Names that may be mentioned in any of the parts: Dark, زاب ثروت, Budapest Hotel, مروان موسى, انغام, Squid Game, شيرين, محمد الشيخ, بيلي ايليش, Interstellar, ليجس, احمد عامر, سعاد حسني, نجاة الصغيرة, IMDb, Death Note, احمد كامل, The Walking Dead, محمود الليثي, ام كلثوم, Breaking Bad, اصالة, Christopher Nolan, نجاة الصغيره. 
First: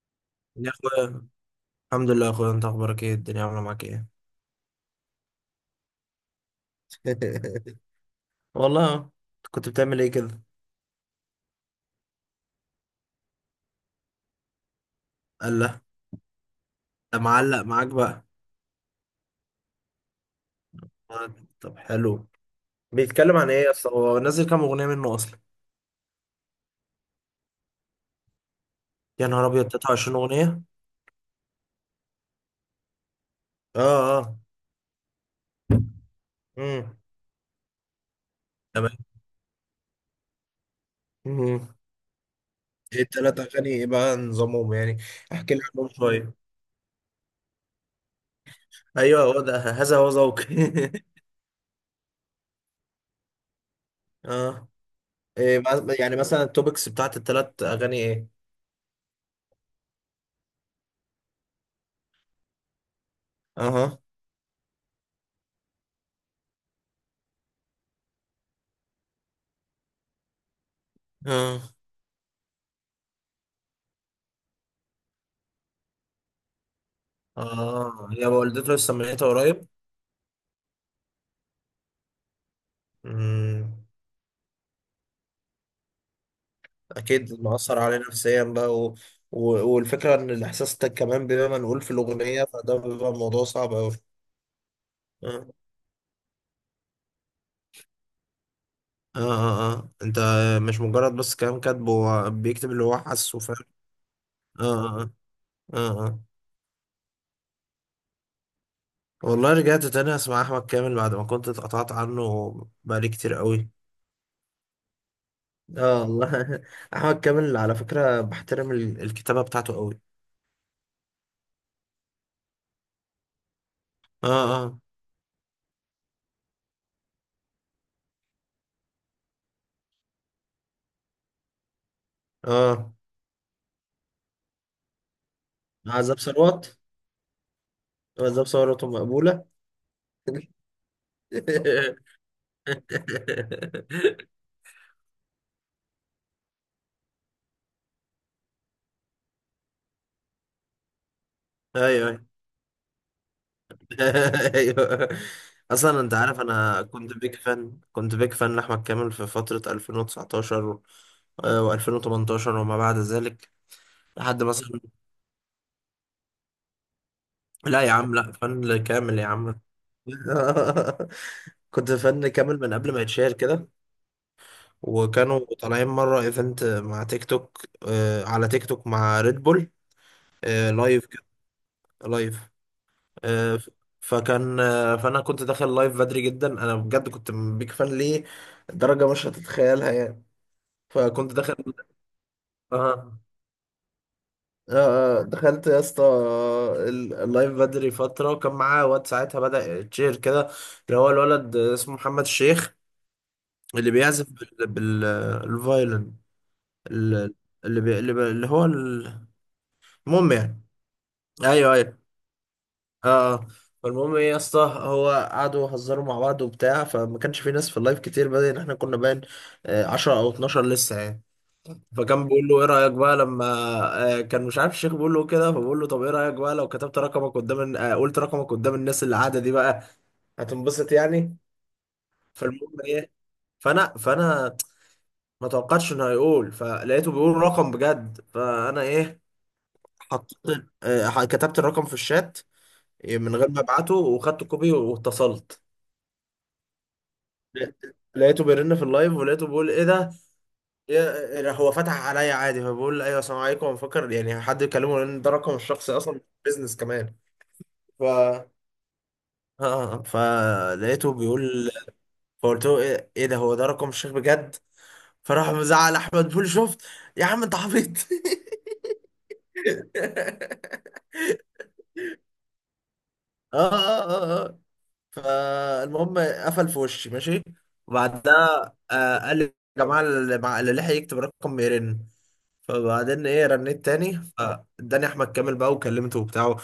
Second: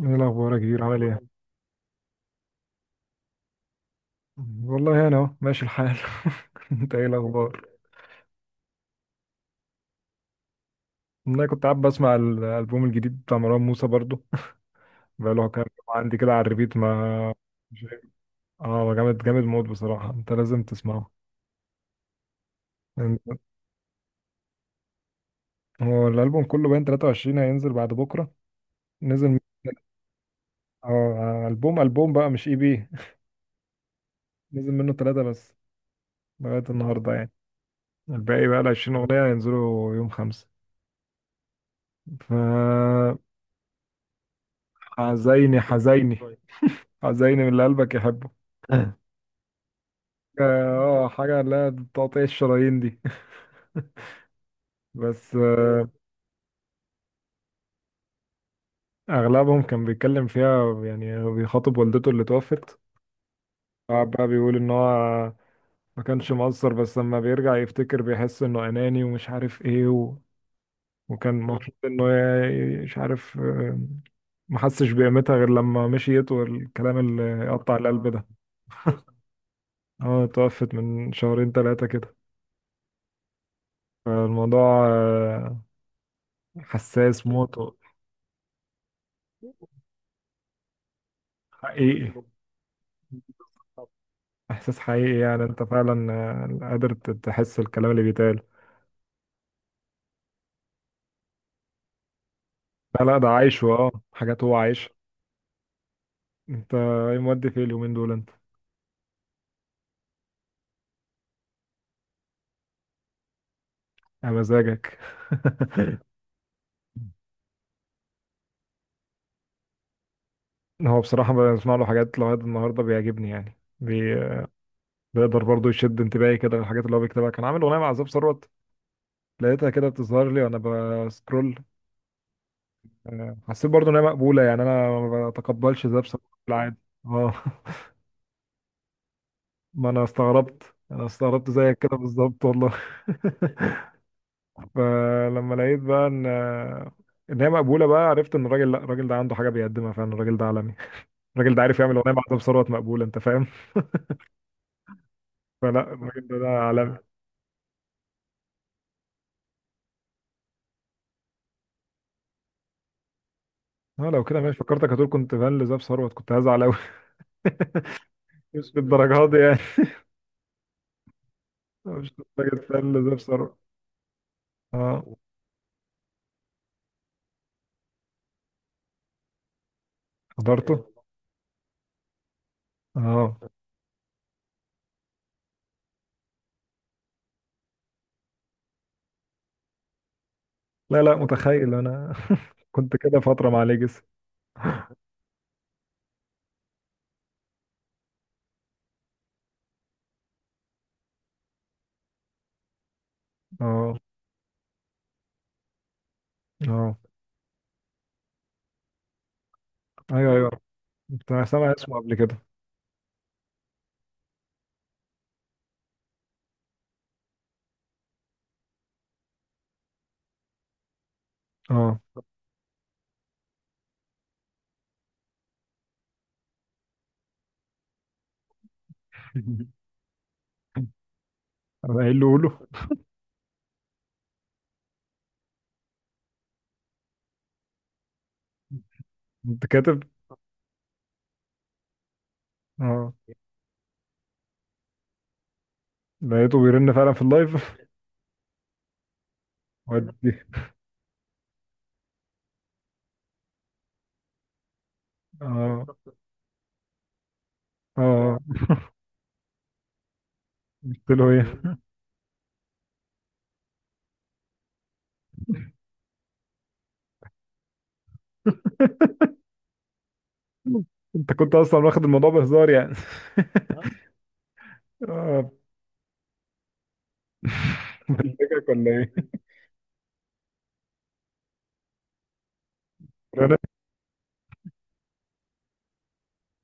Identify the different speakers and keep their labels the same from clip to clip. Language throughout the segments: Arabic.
Speaker 1: ايه الاخبار يا
Speaker 2: يا
Speaker 1: كبير عامل ايه.
Speaker 2: اخويا، الحمد لله يا اخويا. انت اخبارك ايه؟ الدنيا عامله معاك ايه؟
Speaker 1: والله انا اهو ماشي الحال. انت ايه الاخبار.
Speaker 2: والله أهو. كنت بتعمل ايه كده؟
Speaker 1: انا كنت قاعد بسمع الالبوم الجديد بتاع مروان موسى برضو بقاله
Speaker 2: قال
Speaker 1: كام
Speaker 2: لا،
Speaker 1: يوم عندي كده على الريبيت
Speaker 2: ده
Speaker 1: ما
Speaker 2: معلق
Speaker 1: مش
Speaker 2: معاك
Speaker 1: عارف.
Speaker 2: بقى.
Speaker 1: اه جامد جامد موت بصراحه، انت لازم تسمعه.
Speaker 2: آه، طب حلو. بيتكلم
Speaker 1: انت-
Speaker 2: عن ايه اصلا؟ هو نزل كام اغنيه منه اصلا؟
Speaker 1: هو الالبوم كله باين 23 هينزل بعد بكره.
Speaker 2: يا
Speaker 1: نزل من-
Speaker 2: نهار ابيض، 23 اغنيه؟
Speaker 1: اه البوم بقى مش اي بي.
Speaker 2: اه اه.
Speaker 1: نزل منه ثلاثه بس لغايه
Speaker 2: امم.
Speaker 1: النهارده يعني. الباقي بقى ال
Speaker 2: تمام.
Speaker 1: 20 اغنيه هينزلوا يوم خمسة.
Speaker 2: امم.
Speaker 1: ف
Speaker 2: ايه التلات اغاني ايه بقى نظامهم يعني؟ احكي
Speaker 1: حزيني،
Speaker 2: لي عنهم
Speaker 1: حزيني،
Speaker 2: شويه.
Speaker 1: حزيني من اللي قلبك يحبه. اه
Speaker 2: ايوه، هو ده، هذا هو ذوقي.
Speaker 1: حاجة اللي هي تقطيع الشرايين دي.
Speaker 2: اه.
Speaker 1: بس
Speaker 2: يعني مثلا التوبكس بتاعت التلات اغاني ايه؟
Speaker 1: أغلبهم كان بيتكلم فيها يعني بيخاطب والدته اللي توفت.
Speaker 2: اها.
Speaker 1: قعد بقى بيقول إن هو ما كانش مقصر، بس لما بيرجع يفتكر بيحس إنه أناني ومش عارف إيه و... وكان
Speaker 2: اه
Speaker 1: المفروض إنه مش عارف ما حسش بقيمتها غير لما مشيت، والكلام اللي يقطع القلب
Speaker 2: اه.
Speaker 1: ده.
Speaker 2: هي والدته لسه ميتة قريب؟
Speaker 1: اه، توفت من شهرين ثلاثة كده.
Speaker 2: امم.
Speaker 1: فالموضوع حساس
Speaker 2: اكيد
Speaker 1: موت.
Speaker 2: مأثر عليه نفسيا بقى و... والفكرة ان الاحساس ده كمان بيبقى منقول في
Speaker 1: حقيقي،
Speaker 2: الاغنية، فده بيبقى موضوع صعب اوي.
Speaker 1: احساس حقيقي، يعني
Speaker 2: اه
Speaker 1: انت فعلا قادر تحس الكلام اللي بيتقال.
Speaker 2: اه اه. آه. انت مش مجرد بس كلام كاتبه، هو بيكتب اللي هو
Speaker 1: لا لا، ده
Speaker 2: حاسه، فاهم؟
Speaker 1: عايشه، اه، حاجات هو عايش.
Speaker 2: اه اه اه اه.
Speaker 1: انت ايه مودي في اليومين دول انت؟
Speaker 2: والله رجعت تاني اسمع احمد كامل بعد ما كنت اتقطعت عنه، بقالي كتير قوي.
Speaker 1: يا مزاجك.
Speaker 2: اه والله. احمد كامل على فكرة بحترم الكتابة بتاعته قوي.
Speaker 1: هو بصراحة بسمع له حاجات لغاية النهاردة بيعجبني، يعني
Speaker 2: اه اه
Speaker 1: بيقدر برضه يشد انتباهي كده للحاجات اللي هو بيكتبها. كان عامل أغنية مع زاب ثروت، لقيتها كده بتظهر لي وأنا بسكرول.
Speaker 2: اه.
Speaker 1: حسيت برضه إن هي مقبولة، يعني أنا ما بتقبلش زاب
Speaker 2: عزاب
Speaker 1: ثروت في العادي.
Speaker 2: ثروت.
Speaker 1: اه.
Speaker 2: بالظبط، ثورته مقبولة.
Speaker 1: ما انا استغربت انا استغربت زيك كده بالظبط والله. فلما لقيت بقى ان هي مقبوله، بقى عرفت ان الراجل، لا، الراجل ده عنده حاجه بيقدمها فعلا. الراجل ده عالمي. الراجل ده عارف يعمل
Speaker 2: ايوه.
Speaker 1: اغنيه مع زاب ثروت مقبوله، انت فاهم.
Speaker 2: ايوه.
Speaker 1: فلا
Speaker 2: اصلا انت
Speaker 1: الراجل ده
Speaker 2: عارف
Speaker 1: ده
Speaker 2: انا
Speaker 1: عالمي.
Speaker 2: كنت بيك فان لاحمد كامل في فترة 2019 و2018 وما بعد ذلك،
Speaker 1: اه، لو كده
Speaker 2: لحد
Speaker 1: ماشي
Speaker 2: مثلا.
Speaker 1: فكرتك، هتقول كنت فان لزاب ثروت كنت هزعل قوي.
Speaker 2: لا يا عم، لا،
Speaker 1: مش
Speaker 2: فن كامل يا
Speaker 1: بالدرجه دي يعني.
Speaker 2: عم. كنت
Speaker 1: مش
Speaker 2: فن
Speaker 1: درجه
Speaker 2: كامل من
Speaker 1: فان
Speaker 2: قبل ما
Speaker 1: لزاب
Speaker 2: يتشهر
Speaker 1: ثروت.
Speaker 2: كده.
Speaker 1: اه.
Speaker 2: وكانوا طالعين مرة ايفنت مع تيك توك، على تيك توك مع ريد بول.
Speaker 1: حضرته.
Speaker 2: لايف كده. لايف.
Speaker 1: اه،
Speaker 2: آه، ف- فكان آه، فانا كنت داخل لايف بدري جدا. انا بجد كنت بيك فان ليه درجه مش هتتخيلها يعني.
Speaker 1: لا لا،
Speaker 2: فكنت داخل.
Speaker 1: متخيل انا. كنت كده
Speaker 2: اه.
Speaker 1: فتره مع ليجس.
Speaker 2: دخلت يا اسطى اللايف بدري فتره، وكان معاه واد ساعتها بدأ تشير كده، اللي هو الولد اسمه محمد الشيخ، اللي
Speaker 1: اه
Speaker 2: بيعزف الفايلن.
Speaker 1: اه.
Speaker 2: ال- اللي بي... اللي, بي... اللي هو ال-
Speaker 1: ايوه
Speaker 2: المهم
Speaker 1: ايوه،
Speaker 2: يعني.
Speaker 1: كنت سامع
Speaker 2: ايوه
Speaker 1: اسمه
Speaker 2: ايوه.
Speaker 1: قبل كده.
Speaker 2: اه. فالمهم ايه يا اسطى، هو قعدوا يهزروا مع بعض وبتاع، فما كانش في ناس في اللايف كتير، بدل احنا كنا باين 10 او 12 لسه يعني.
Speaker 1: اه.
Speaker 2: فكان بيقول له ايه رايك بقى لما كان مش عارف الشيخ بيقول له كده، فبقول له طب ايه رايك بقى لو كتبت رقمك قدام قلت رقمك قدام الناس اللي قاعده دي بقى، هتنبسط يعني.
Speaker 1: انا قايل له قوله.
Speaker 2: فالمهم ايه. فانا ما توقعتش انه هيقول، فلقيته بيقول رقم بجد. فانا ايه،
Speaker 1: انت كاتب.
Speaker 2: حطيت، كتبت الرقم في الشات
Speaker 1: اه،
Speaker 2: من غير ما ابعته، وخدت كوبي واتصلت.
Speaker 1: لقيته بيرن فعلا في اللايف.
Speaker 2: لقيته بيرن في اللايف، ولقيته بيقول ايه ده.
Speaker 1: ودي.
Speaker 2: هو فتح عليا عادي، فبقول له ايوه السلام عليكم، مفكر يعني حد يكلمه لان ده رقم
Speaker 1: اه
Speaker 2: الشخصي اصلا، بيزنس كمان. ف
Speaker 1: اه. قلت
Speaker 2: فلقيته
Speaker 1: له
Speaker 2: بيقول،
Speaker 1: ايه؟
Speaker 2: فقلت له ايه، إيه ده، هو ده رقم الشيخ بجد؟ فراح مزعل احمد بيقول شفت يا عم انت عبيط.
Speaker 1: انت كنت اصلا واخد الموضوع بهزار يعني.
Speaker 2: اه اه اه.
Speaker 1: اه.
Speaker 2: فالمهم قفل في وشي ماشي.
Speaker 1: بلجك
Speaker 2: وبعدها
Speaker 1: ولا ايه؟
Speaker 2: قال لي يا جماعة اللي لحق يكتب رقم يرن. فبعدين ايه،
Speaker 1: رن.
Speaker 2: رنيت تاني، فاداني احمد كامل بقى وكلمته وبتاع.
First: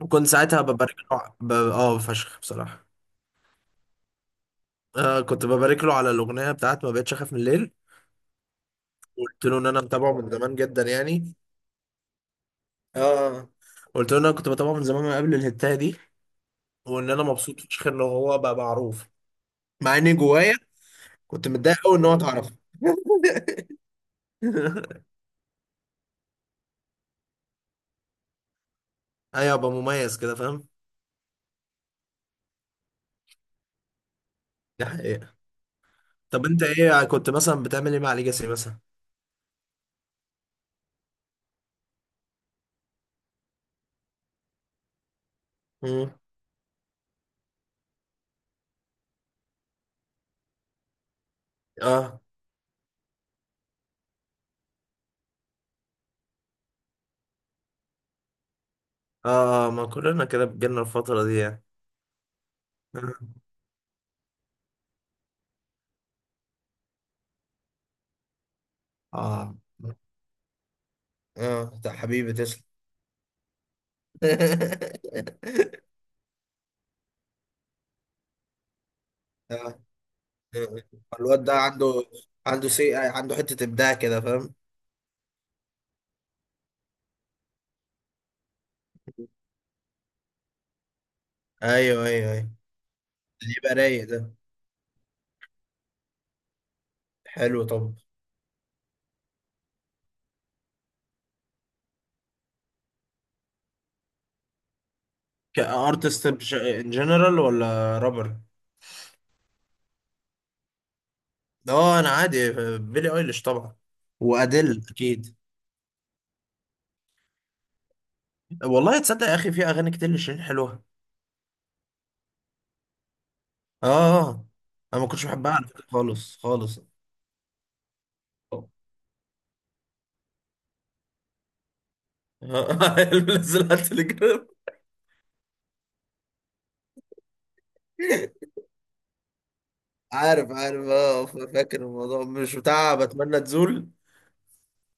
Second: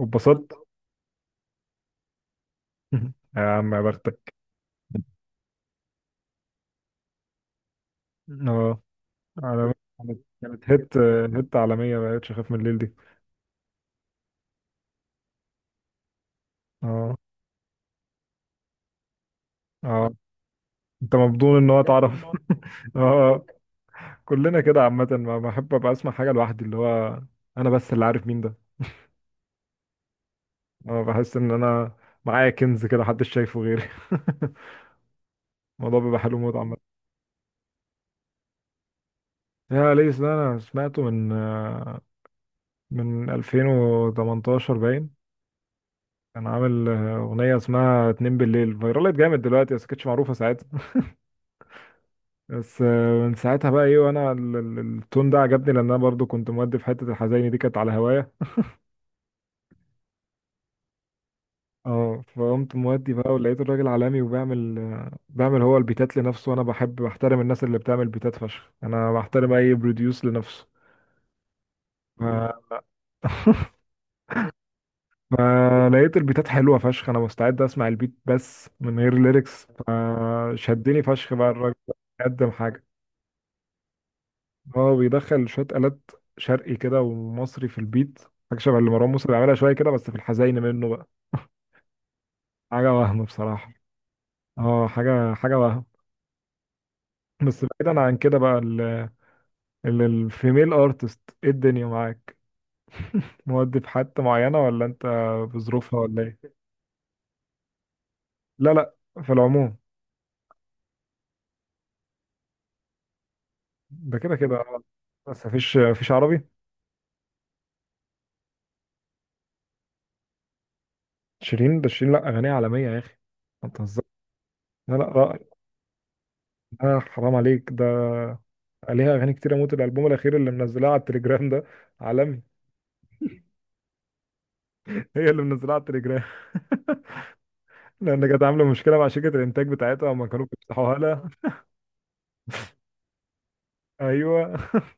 Speaker 2: وكنت ساعتها ببارك له ع- ب... اه فشخ بصراحة.
Speaker 1: يا عم يا بختك.
Speaker 2: كنت ببارك له على الاغنية بتاعت ما بقتش اخاف من الليل.
Speaker 1: اه.
Speaker 2: قلت له ان
Speaker 1: على-
Speaker 2: انا متابعه
Speaker 1: كانت،
Speaker 2: من زمان
Speaker 1: كانت
Speaker 2: جدا
Speaker 1: هيت،
Speaker 2: يعني.
Speaker 1: هيت عالمية ما بقتش اخاف من الليل دي.
Speaker 2: اه. قلت له ان انا كنت بتابعه من زمان، من قبل الهتاية دي. وان
Speaker 1: اه
Speaker 2: انا مبسوط فشخ ان هو بقى معروف، مع اني
Speaker 1: اه.
Speaker 2: جوايا
Speaker 1: انت
Speaker 2: كنت
Speaker 1: مبدون ان
Speaker 2: متضايق
Speaker 1: هو
Speaker 2: قوي ان هو
Speaker 1: تعرف.
Speaker 2: اتعرف.
Speaker 1: اه، كلنا كده عامة. ما بحب ابقى اسمع حاجة لوحدي، اللي هو انا بس اللي عارف مين ده.
Speaker 2: ايوه، ابقى مميز كده، فاهم؟
Speaker 1: اه، بحس ان انا معايا كنز كده محدش شايفه غيري.
Speaker 2: دي حقيقة.
Speaker 1: الموضوع بيبقى حلو
Speaker 2: طب
Speaker 1: موت
Speaker 2: انت
Speaker 1: عامة.
Speaker 2: ايه كنت مثلا بتعمل ايه مع ليجاسي مثلا؟
Speaker 1: يا ليس ده انا سمعته من من 2018 باين.
Speaker 2: مم.
Speaker 1: كان عامل اغنية اسمها اتنين بالليل، فايرالت جامد دلوقتي بس كانتش معروفة ساعتها.
Speaker 2: اه
Speaker 1: بس من ساعتها بقى ايه، وانا التون ده عجبني، لان انا برضو كنت مودي في حتة الحزيني دي، كانت على هوايا.
Speaker 2: اه. ما كلنا كده، بجيلنا الفترة دي يعني.
Speaker 1: اه، فقمت مودي بقى، ولقيت الراجل عالمي وبيعمل بيعمل هو البيتات لنفسه، وانا بحب بحترم الناس اللي بتعمل بيتات فشخ، انا بحترم
Speaker 2: اه
Speaker 1: اي بروديوس لنفسه.
Speaker 2: اه، ده حبيبي
Speaker 1: ما
Speaker 2: تسلم.
Speaker 1: ما لقيت البيتات حلوه فشخ، انا مستعد اسمع البيت بس من غير ليركس.
Speaker 2: آه.
Speaker 1: شدني فشخ
Speaker 2: الواد
Speaker 1: بقى
Speaker 2: ده
Speaker 1: الراجل ده،
Speaker 2: عنده
Speaker 1: قدم
Speaker 2: عنده
Speaker 1: حاجه.
Speaker 2: سي، عنده حتة إبداع كده، فاهم؟
Speaker 1: هو بيدخل شويه آلات شرقي كده ومصري في البيت، حاجه شبه اللي مروان موسى بيعملها شويه كده، بس في الحزين منه بقى.
Speaker 2: ايوه ايوه ايوه.
Speaker 1: حاجه وهم
Speaker 2: اللي
Speaker 1: بصراحه.
Speaker 2: يبقى رايق ده.
Speaker 1: اه، حاجه، حاجه وهم.
Speaker 2: حلو،
Speaker 1: بس
Speaker 2: طب.
Speaker 1: بعيدا عن كده بقى، الفيميل ارتست ايه الدنيا معاك؟ مودي في حتة معينة ولا انت بظروفها ولا
Speaker 2: كارتست،
Speaker 1: ايه؟
Speaker 2: ان جنرال ولا رابر؟
Speaker 1: لا لا، في العموم.
Speaker 2: اه انا عادي. بيلي ايليش طبعا.
Speaker 1: ده كده كده
Speaker 2: وادل اكيد.
Speaker 1: بس مفيش، مفيش عربي.
Speaker 2: والله تصدق يا اخي في اغاني كتير لشيرين حلوه.
Speaker 1: شيرين؟ ده شيرين لا، اغانيها عالميه يا اخي، ما
Speaker 2: اه.
Speaker 1: تهزرش.
Speaker 2: آه.
Speaker 1: لا
Speaker 2: انا
Speaker 1: لا،
Speaker 2: ما كنتش
Speaker 1: رائع.
Speaker 2: بحبها على فكره خالص خالص.
Speaker 1: لا حرام عليك ده،
Speaker 2: آه.
Speaker 1: عليها اغاني كتير اموت. الالبوم الاخير اللي منزلاه على التليجرام ده عالمي.
Speaker 2: نزلها على التليجرام؟
Speaker 1: هي اللي منزلاه على التليجرام. لان كانت عامله مشكله مع شركه الانتاج بتاعتها وما كانوا
Speaker 2: عارف عارف.
Speaker 1: بيفتحوها
Speaker 2: اه،
Speaker 1: لها.
Speaker 2: فاكر الموضوع، مش بتاع بتمنى تزول؟
Speaker 1: ايوه.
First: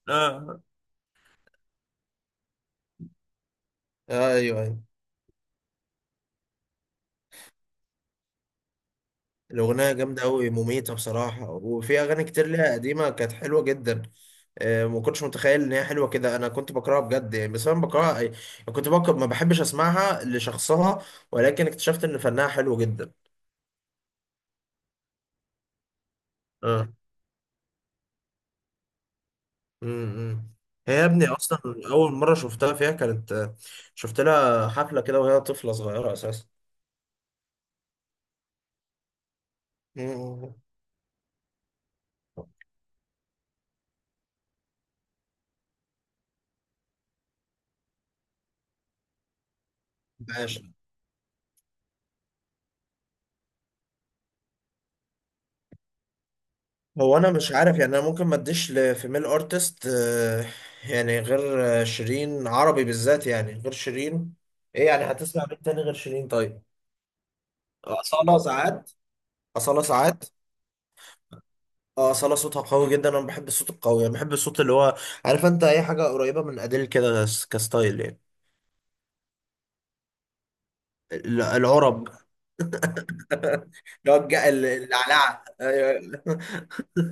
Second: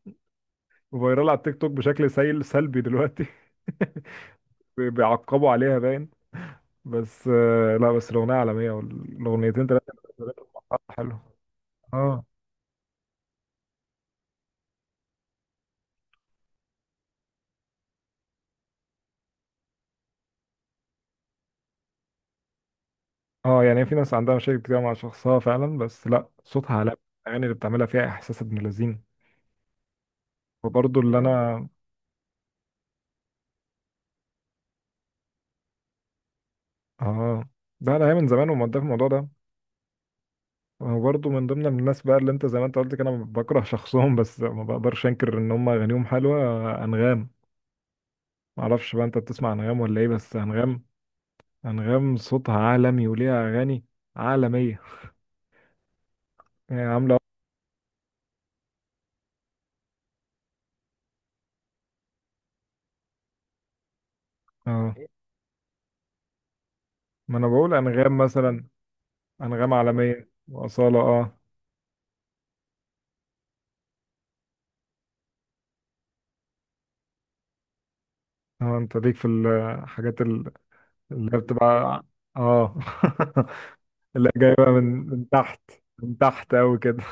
Speaker 2: آه.
Speaker 1: فايرال على التيك توك بشكل سيل سلبي دلوقتي.
Speaker 2: آه ايوه ايوه.
Speaker 1: بيعقبوا عليها باين. بس لا بس الاغنيه عالميه، والاغنيتين
Speaker 2: الاغنيه
Speaker 1: ثلاثه.
Speaker 2: جامده قوي، مميته
Speaker 1: حلو.
Speaker 2: بصراحه، وفي
Speaker 1: اه
Speaker 2: اغاني كتير ليها قديمه كانت حلوه جدا. ما كنتش متخيل ان هي حلوه كده. انا كنت بكرهها بجد يعني. بس انا بكرهها، كنت بكره، ما بحبش اسمعها لشخصها، ولكن اكتشفت ان فنها حلو جدا.
Speaker 1: اه. يعني في ناس عندها مشاكل كتير مع شخصها فعلا، بس لا، صوتها،
Speaker 2: اه.
Speaker 1: على الاغاني اللي بتعملها فيها احساس ابن لذين.
Speaker 2: امم. هي
Speaker 1: وبرضه
Speaker 2: يا
Speaker 1: اللي، اه،
Speaker 2: ابني اصلا
Speaker 1: انا،
Speaker 2: اول مره شفتها فيها كانت، شفت لها حفله كده وهي طفله صغيره اساسا.
Speaker 1: اه، ده انا هي من زمان ومقدر في الموضوع ده.
Speaker 2: امم.
Speaker 1: وبرضه من ضمن الناس بقى اللي انت زي ما انت قلت كده، انا بكره شخصهم بس ما بقدرش انكر ان هم اغانيهم حلوه. انغام. ما اعرفش بقى انت بتسمع انغام ولا ايه، بس
Speaker 2: ماشي.
Speaker 1: انغام، انغام صوتها عالمي وليها اغاني عالميه يعني
Speaker 2: هو
Speaker 1: عامله.
Speaker 2: انا مش عارف يعني، انا ممكن ما اديش لفيميل ارتست يعني غير شيرين، عربي بالذات يعني غير شيرين. ايه
Speaker 1: اه،
Speaker 2: يعني، هتسمع مين تاني غير شيرين طيب؟
Speaker 1: ما انا بقول انغام
Speaker 2: أصالة
Speaker 1: مثلا.
Speaker 2: ساعات.
Speaker 1: انغام
Speaker 2: أصالة ساعات.
Speaker 1: عالميه، واصاله، اه.
Speaker 2: اه أصالة صوتها قوي جدا. انا بحب الصوت القوي يعني، بحب الصوت اللي هو، عارف انت، اي حاجه قريبه من اديل كده، كستايل يعني.
Speaker 1: اه، انت ليك في الحاجات اللي هي بتبقى
Speaker 2: العرب،
Speaker 1: اه،
Speaker 2: اللي هو
Speaker 1: اللي هي جايبه من من
Speaker 2: العلعه،
Speaker 1: تحت،
Speaker 2: ايوه.
Speaker 1: من تحت قوي كده.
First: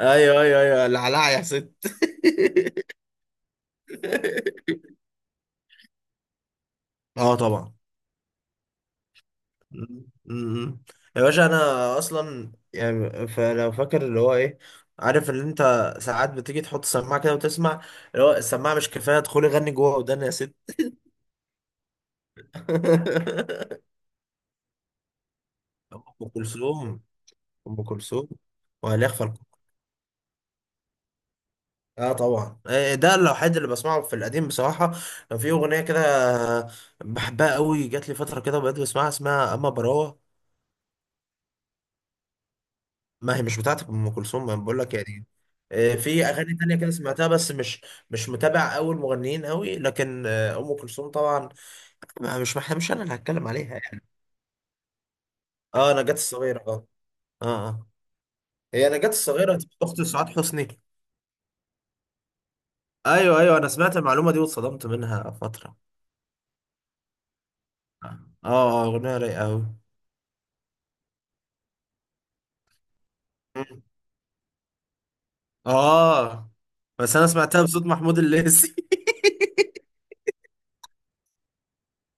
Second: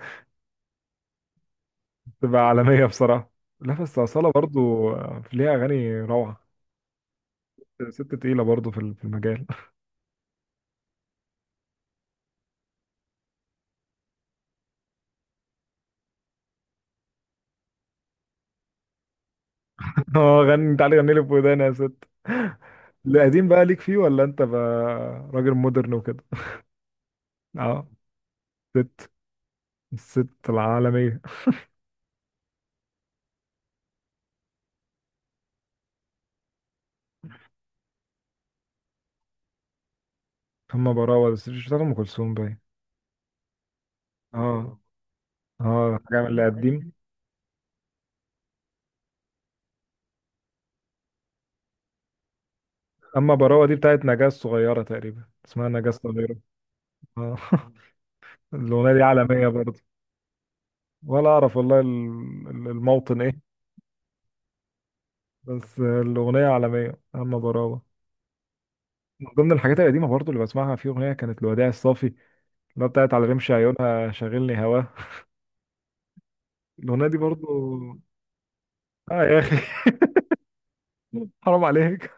Speaker 2: ايوه ايوه ايوه، العلعه يا ست.
Speaker 1: تبقى عالميه بصراحه. لا بس أصالة برضو ليها أغاني روعة.
Speaker 2: اه طبعا.
Speaker 1: ست تقيلة برضو في في المجال.
Speaker 2: م- م- يا باشا انا اصلا يعني، فلو فاكر اللي هو ايه، عارف ان انت ساعات بتيجي تحط سماعه كده وتسمع، اللي هو السماعه مش كفايه، ادخلي غني جوه ودان يا
Speaker 1: اه،
Speaker 2: ست.
Speaker 1: غني، تعالي غني لي في وداني يا ست. القديم بقى ليك فيه ولا أنت بقى راجل مودرن وكده؟
Speaker 2: ام كلثوم. ام
Speaker 1: اه.
Speaker 2: كلثوم. وهل
Speaker 1: ست.
Speaker 2: يخفى؟
Speaker 1: الست العالمية.
Speaker 2: اه طبعا. ده الوحيد اللي بسمعه في القديم بصراحه. كان في اغنيه كده، آه، بحبها قوي، جات لي فتره كده بقيت بسمعها، اسمها اما براوه.
Speaker 1: أما براوة بس مش بتاعت أم كلثوم باين.
Speaker 2: ما هي مش بتاعت ام كلثوم، ما
Speaker 1: اه
Speaker 2: بقول لك يعني.
Speaker 1: اه، حاجة
Speaker 2: في
Speaker 1: من اللي
Speaker 2: اغاني تانية كده
Speaker 1: قديم.
Speaker 2: سمعتها، بس مش مش متابع قوي المغنيين قوي، لكن ام كلثوم طبعا ما- مش ما مش انا اللي
Speaker 1: أما
Speaker 2: هتكلم
Speaker 1: براوة
Speaker 2: عليها
Speaker 1: دي
Speaker 2: يعني.
Speaker 1: بتاعت نجاة الصغيرة تقريبا، اسمها نجاة
Speaker 2: اه، نجاة
Speaker 1: الصغيرة.
Speaker 2: الصغيره، اه.
Speaker 1: آه.
Speaker 2: اه اه. هي
Speaker 1: الأغنية دي
Speaker 2: نجاة
Speaker 1: عالمية
Speaker 2: الصغيره
Speaker 1: برضه.
Speaker 2: اخت سعاد حسني.
Speaker 1: ولا أعرف والله الموطن
Speaker 2: ايوه
Speaker 1: إيه.
Speaker 2: ايوه، انا سمعت المعلومه دي واتصدمت منها فتره.
Speaker 1: بس الأغنية عالمية أما براوة.
Speaker 2: اه. اه، اغنيه
Speaker 1: من
Speaker 2: رايقه
Speaker 1: ضمن
Speaker 2: قوي.
Speaker 1: الحاجات القديمة برضه اللي بسمعها في أغنية كانت الوداع الصافي، اللي هي بتاعت على رمش عيونها شاغلني هواه.
Speaker 2: اه
Speaker 1: الأغنية
Speaker 2: بس
Speaker 1: دي
Speaker 2: انا
Speaker 1: برضه.
Speaker 2: سمعتها بصوت محمود الليثي.
Speaker 1: آه يا أخي. حرام عليك،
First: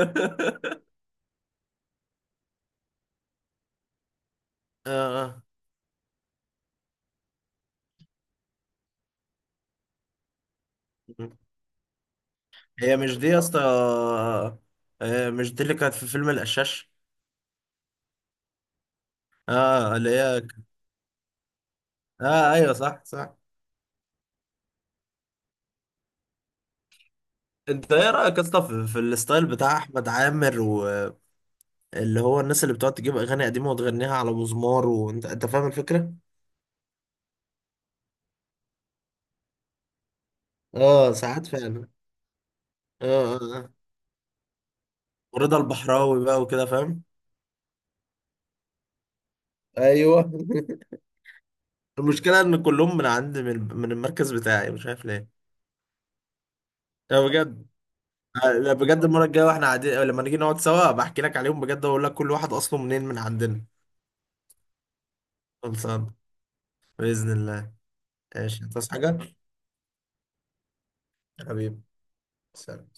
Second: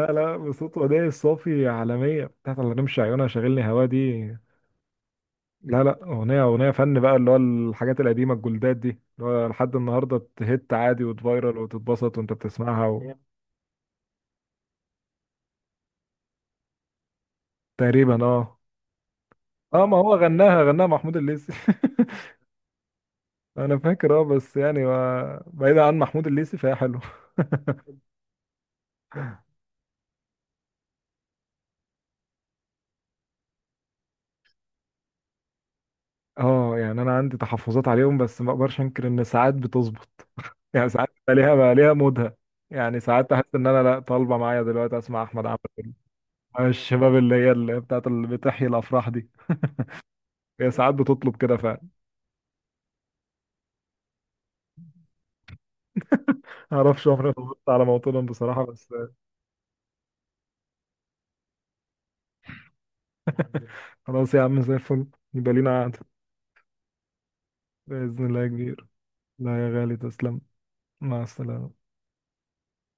Speaker 1: لا لا، بصوت وداع الصافي عالمية بتاعت على رمش عيونها شاغلني هواه دي.
Speaker 2: آه.
Speaker 1: لا لا، أغنية، أغنية فن بقى، اللي هو الحاجات القديمة الجولدات دي، اللي هو لحد النهاردة تهت عادي وتفايرل وتتبسط وأنت بتسمعها
Speaker 2: هي
Speaker 1: و...
Speaker 2: مش دي يا اسطى، مش دي اللي كانت في فيلم القشاش؟
Speaker 1: تقريبا اه. اه، ما
Speaker 2: اه اللي
Speaker 1: هو
Speaker 2: هي.
Speaker 1: غناها، غناها محمود الليثي.
Speaker 2: اه ايوه صح صح.
Speaker 1: انا فاكر، اه، بس يعني بعيدا عن محمود الليثي فهي حلو.
Speaker 2: انت ايه رايك يا اسطى في الستايل بتاع احمد عامر، واللي هو الناس اللي بتقعد تجيب اغاني قديمه وتغنيها على مزمار، وانت فاهم الفكره.
Speaker 1: اه، يعني انا عندي تحفظات عليهم بس ما اقدرش انكر ان ساعات بتظبط. يعني ساعات
Speaker 2: اه
Speaker 1: بقى
Speaker 2: ساعات
Speaker 1: ليها بقى
Speaker 2: فعلا.
Speaker 1: ليها مودها. يعني
Speaker 2: اه
Speaker 1: ساعات
Speaker 2: اه
Speaker 1: احس ان
Speaker 2: آه.
Speaker 1: انا لا طالبه معايا دلوقتي اسمع احمد
Speaker 2: ورضا
Speaker 1: عامر.
Speaker 2: البحراوي بقى وكده،
Speaker 1: أنا
Speaker 2: فاهم؟
Speaker 1: الشباب اللي هي اللي بتاعت اللي بتحيي الافراح دي،
Speaker 2: ايوه.
Speaker 1: هي ساعات بتطلب كده فعلا.
Speaker 2: المشكلة إن كلهم من عند من المركز بتاعي، مش عارف ليه.
Speaker 1: معرفش،
Speaker 2: لا
Speaker 1: عمري ما
Speaker 2: بجد،
Speaker 1: ظبطت على موطنهم بصراحه
Speaker 2: لا
Speaker 1: بس.
Speaker 2: بجد، المرة الجاية واحنا قاعدين لما نيجي نقعد سوا بحكي لك عليهم بجد، وأقول لك كل واحد أصله منين من عندنا.
Speaker 1: خلاص يا عم زي الفل، يبقى لينا قعده.
Speaker 2: خلصان، بإذن الله.
Speaker 1: باذن الله يا
Speaker 2: ماشي،
Speaker 1: كبير.
Speaker 2: تصحى حاجة؟
Speaker 1: لا يا غالي تسلم، مع
Speaker 2: حبيبي،
Speaker 1: السلامه.
Speaker 2: سلام.